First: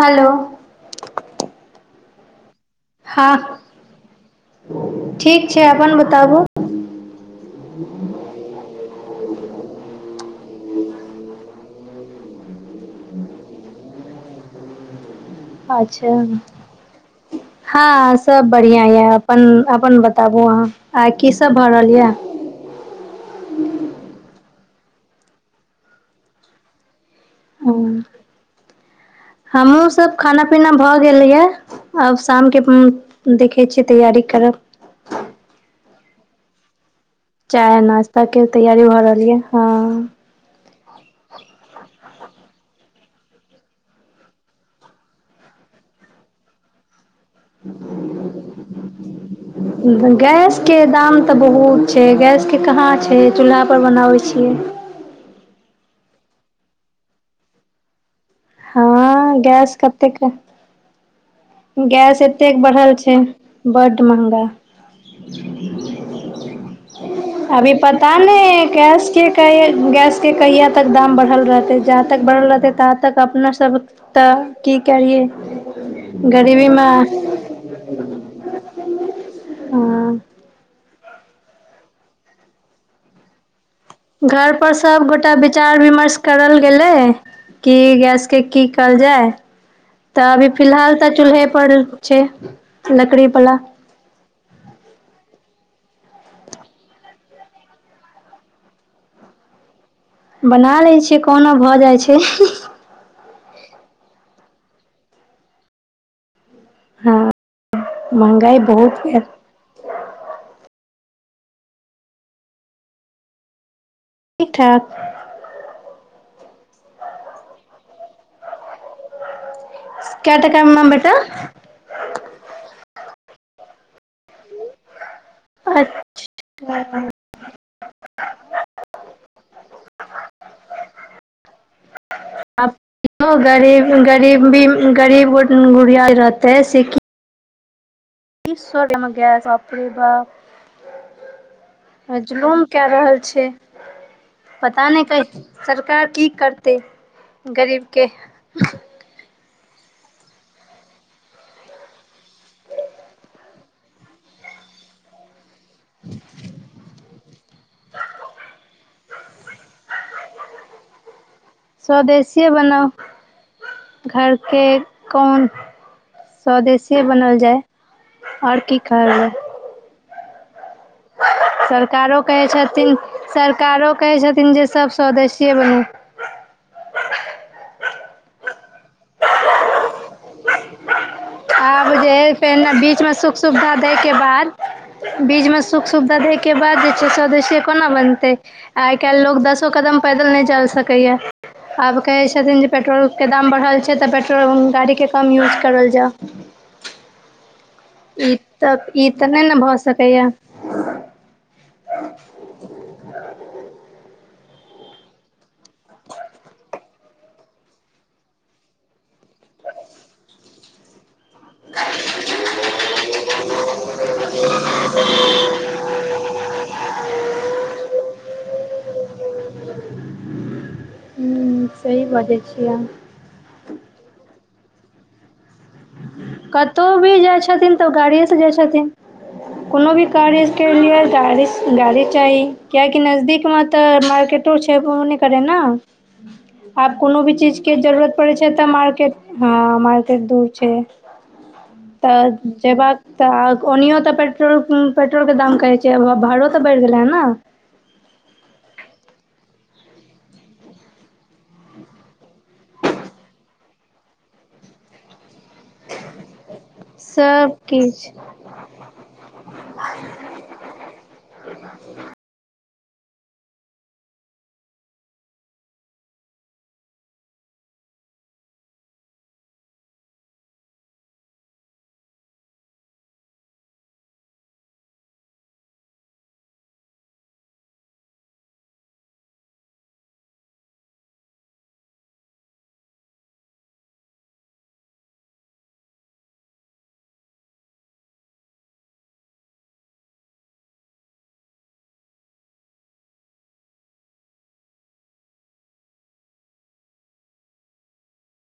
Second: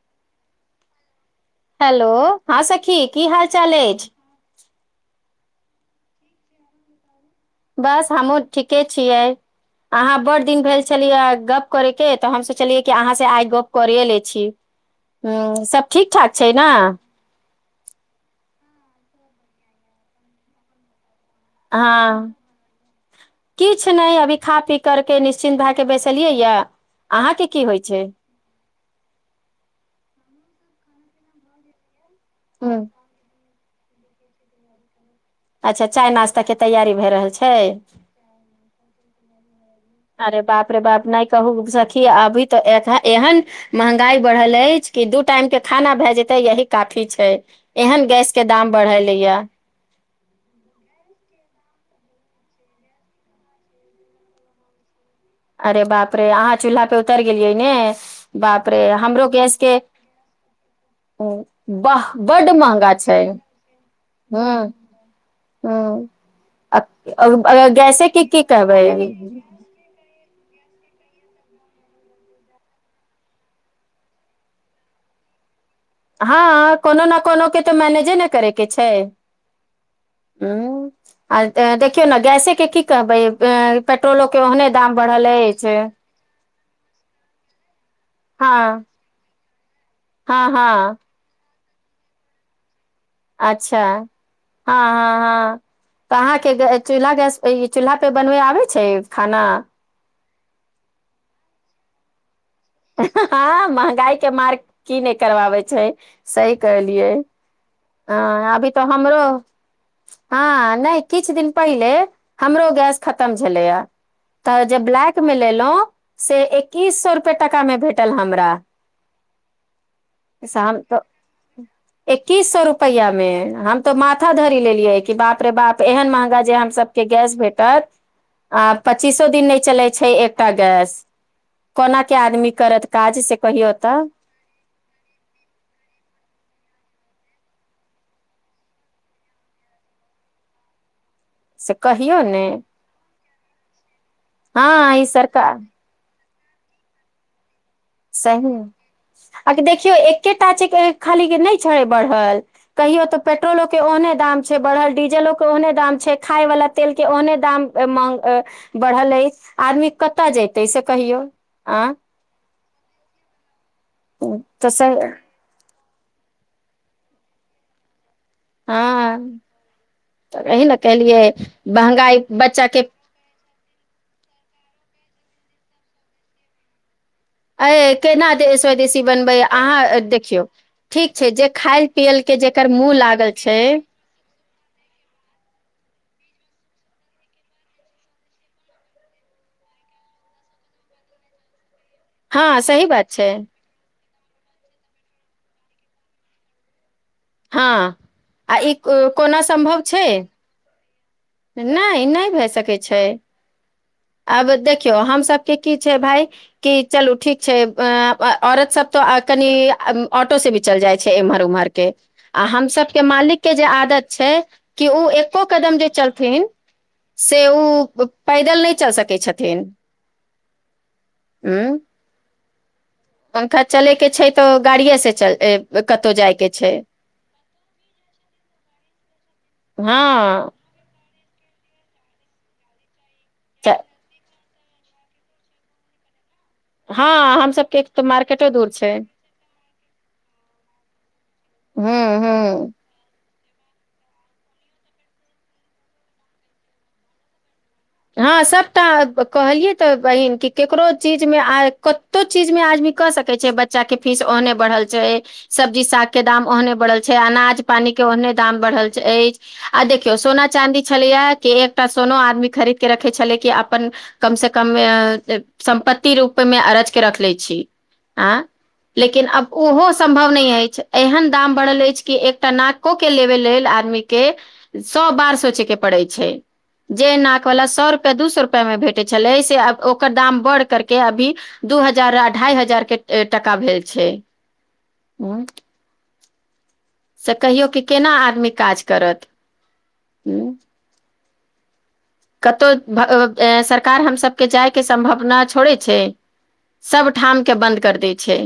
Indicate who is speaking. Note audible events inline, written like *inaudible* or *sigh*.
Speaker 1: Hello
Speaker 2: hello हँ सखी की
Speaker 1: हँ
Speaker 2: हाल चाल अछि
Speaker 1: ठीक छै अपन बताबू
Speaker 2: बस हमहू ठीके छियै अहाँ बड़ दिन भेल छलियै गप करैके तऽ हम सोचलियै कि अहाँ सँ आइ गप करे लै छी ह सभ
Speaker 1: अच्छा
Speaker 2: ठीक ठाक छै ने
Speaker 1: हँ सब बढ़िआ अपन अपन बताबु आहाँ
Speaker 2: हँ किछु नहि अभी खा पी करके निश्चिन्त भए के बैसलियै या
Speaker 1: ह हमहुँ सब खाना पीना भ गेलैयै आब शाम के
Speaker 2: ह
Speaker 1: देख तैयरी करब
Speaker 2: अच्छा चाय नाास्ता के तैयारी भए रहल छै
Speaker 1: चाय नाश्ता के तैयारी भ रहल यै
Speaker 2: अरे बाप रे बाप ने कहु सखी अभी ते एहन महंगाई बढ़ल अछि कि दू टाइम के खाना भय जेते यही काफी छै एहन गैस के दाम बढ़ले या
Speaker 1: गैस के दाम तऽ बहुत छै गैस के कहाँ छै चूल्हा पर बनाबे छियै
Speaker 2: अरे बाप रे अहाँ चूल्हा पे उतरि गेलियै ने बाप रे
Speaker 1: हँ
Speaker 2: हमरो गैस के ओ
Speaker 1: गैस एतेक बढ़ल छै बड महंगा
Speaker 2: हूँ हूँ अ- अ- अ-
Speaker 1: अभी
Speaker 2: गैसे
Speaker 1: पता
Speaker 2: के की
Speaker 1: नहि
Speaker 2: कहबै
Speaker 1: गैस के गैस के कहिया त तक दाम बढ़ल रहतै जा तक बढ़ल रहतै ता तक अपना सब तऽ की करियै गरीबी
Speaker 2: हँ
Speaker 1: मे
Speaker 2: कोनो ने कोनो के तऽ मैनेजे ने करयके छै
Speaker 1: हँ
Speaker 2: ह आ देखियौ ने गैसे के की कहै
Speaker 1: घर पर सबगोटा विचार विमर्श करल गेले की गैस के की
Speaker 2: हँ
Speaker 1: कल जाय तऽ
Speaker 2: हँ
Speaker 1: अभी फिलहाल
Speaker 2: हँ
Speaker 1: तऽ चूल्हे पर पड़ल छै लकड़ी बला
Speaker 2: अच्छा हँ हँ हँ तऽ अहाँके चूल्हा गैस ई चूल्हापर बनबै आबै छै खाना
Speaker 1: बना लै छियै कहुना भऽ जाइ छै
Speaker 2: हँ महगाई के मारग की नहि करबाबै छै सही कहलियए
Speaker 1: हँ
Speaker 2: हं
Speaker 1: महंगाई
Speaker 2: अभी तऽ
Speaker 1: बहुत है।
Speaker 2: हमरो हँ नहि किछु दिन पहिले हमरो गैस खतम छलैया
Speaker 1: ठीक
Speaker 2: तऽ जे
Speaker 1: ठाक
Speaker 2: ब्लैक मे लेलहुं से एकैस सए रूपए टाका मे भेट टल हमरा
Speaker 1: कए
Speaker 2: से
Speaker 1: टका
Speaker 2: हम
Speaker 1: मे भेटल
Speaker 2: पैया मे हम तो माथा धरी लेलियै बाप रे बाप
Speaker 1: बेटा
Speaker 2: एहन महगा जे हम सबके गैस भेटत आ पचीस दिन नहि चलै छै एकटा गैस कोना के आदमी करत काज से कहियौ
Speaker 1: गरी
Speaker 2: तऽ
Speaker 1: गरीब भी गरीब गुड़िया रहतेै से कि सब मे गैस बाप रे बा
Speaker 2: से
Speaker 1: अ
Speaker 2: कहियौ ने
Speaker 1: जुलूम क रहल छै छै पता
Speaker 2: हँ ई
Speaker 1: नहि कै
Speaker 2: सरकार
Speaker 1: सरकार की करतै गरीबके
Speaker 2: सही है। आ देखियो एकेटा छै खाली के नहि छै बढ़ल कहियो तऽ पेट्रोलो के ओहने दाम छै बढ़ल डीजलो के ओने दाम छै खाय वाला तेल के ओहने दाम बढ़ल अछि आदमी क कतऽ जेतै से कहियौ आ
Speaker 1: स्वदेशीए बनाउ खैर के
Speaker 2: तऽ सही-
Speaker 1: कोन स्वदेशीए बनल जाय आओर की कहल जाय
Speaker 2: हँ तऽ कही न
Speaker 1: सरकारो कहै छथिन सरकारो कहै छथिन जे सब स्वदेशी बने
Speaker 2: अ केना स्वदेशी बनबै अहाँ देखियौ ठीक छै जे खायल
Speaker 1: आब जे
Speaker 2: पियल
Speaker 1: हइ
Speaker 2: के जेकर
Speaker 1: पहिने
Speaker 2: मुँह
Speaker 1: बीचमे
Speaker 2: लागल
Speaker 1: सुख
Speaker 2: छै
Speaker 1: सुविधा दैके बाद बीचमे सुख सुविधा दैके बाद जे छै स्वदेश्य कोना बनतै आइ काल्हि लोक दसो कदम पैदल नहि जा सकैए आब कहे
Speaker 2: हँ
Speaker 1: छथिन जे
Speaker 2: सही
Speaker 1: पेट्रोल
Speaker 2: बात
Speaker 1: के
Speaker 2: छै
Speaker 1: दाम बढ़ल छै तऽ पेट्रो तो गाड़ीके कम यूज करल जाउ
Speaker 2: हँ
Speaker 1: *inaudible* ई
Speaker 2: आ
Speaker 1: तऽ
Speaker 2: को-
Speaker 1: ई तऽ
Speaker 2: कोना
Speaker 1: नहि ने भऽ
Speaker 2: सम्भव छै
Speaker 1: सकैए
Speaker 2: नहि नहि भए सकै छै अब देखियो हम सब के की छै भााय क चलू ठीक छै अ औरत सब तो कनि ऑटो से भी चल जाय छै छै इम्हर उम्हर के आ हमस के मालिक के जे आदत छै कि ओ एको कदम जे चलत से ओ पैदल नहि चल सकै छथिन उ
Speaker 1: दै छियै
Speaker 2: पंखा चले के छै तऽ गाड़ियए से चल कतहु जाय के छै
Speaker 1: कतहु भी जाइ छथिन तऽ गाड़िए से जाइ छथिन कोनो भी कार्य
Speaker 2: हँ
Speaker 1: के लिए गाड़ी गाड़ी चाही क्याक नजदीक मे
Speaker 2: त-
Speaker 1: तऽ मार्केट छै करे ने आब
Speaker 2: हँ
Speaker 1: कोनो भी
Speaker 2: हम
Speaker 1: चीज के
Speaker 2: सबके तऽ
Speaker 1: जरूरत पड़े
Speaker 2: मार्केटो
Speaker 1: छै तऽ
Speaker 2: दूर
Speaker 1: मार्केट हँ मार्केट दूर छै
Speaker 2: हूं
Speaker 1: तऽ
Speaker 2: हूं
Speaker 1: जे बात तऽ ओनहियो तऽ पेट्रोल पेट्रोलके दाम कहै छै भाड़ो तऽ बढ़ि गेलै हे ने
Speaker 2: हँ सभटा कहलियै तऽ बहिन कि ककरो चीजमे कतो चीजमे आदमी कऽ सकैत छै बच्चाके फीस ओहने बढ़ल छै सब्जी सागके दाम ओने बढ़ल छै
Speaker 1: सब
Speaker 2: अनाज पानी के
Speaker 1: किछ
Speaker 2: ओहने दाम बढ़ल अछि आ देखियौ सोना चाँदी छलैय कि एकटा सोनो आदमी खरीद रखे के छलै कि अपन कम से कम सम्पति रूप मे अरज के रखले छी लेकिन आब ओहो सम्भव नहि अछि एहन दाम बढ़ल अछि कि एकटा नाको के लेबे लेल आदमी के सए बार सोचै के पड़ै छै जे ना सए रुपया दू सए रुपया मे भेटै छलै ओ दाम बढ़ करके अभी दू हजार हजार के टाका भेल छै से कहियौ कि केना आदमी काज करत हूँ कतहु सरकार हमसभके जायके सम्भावना छोड़ै छै सभठामके बन्द कर दै छै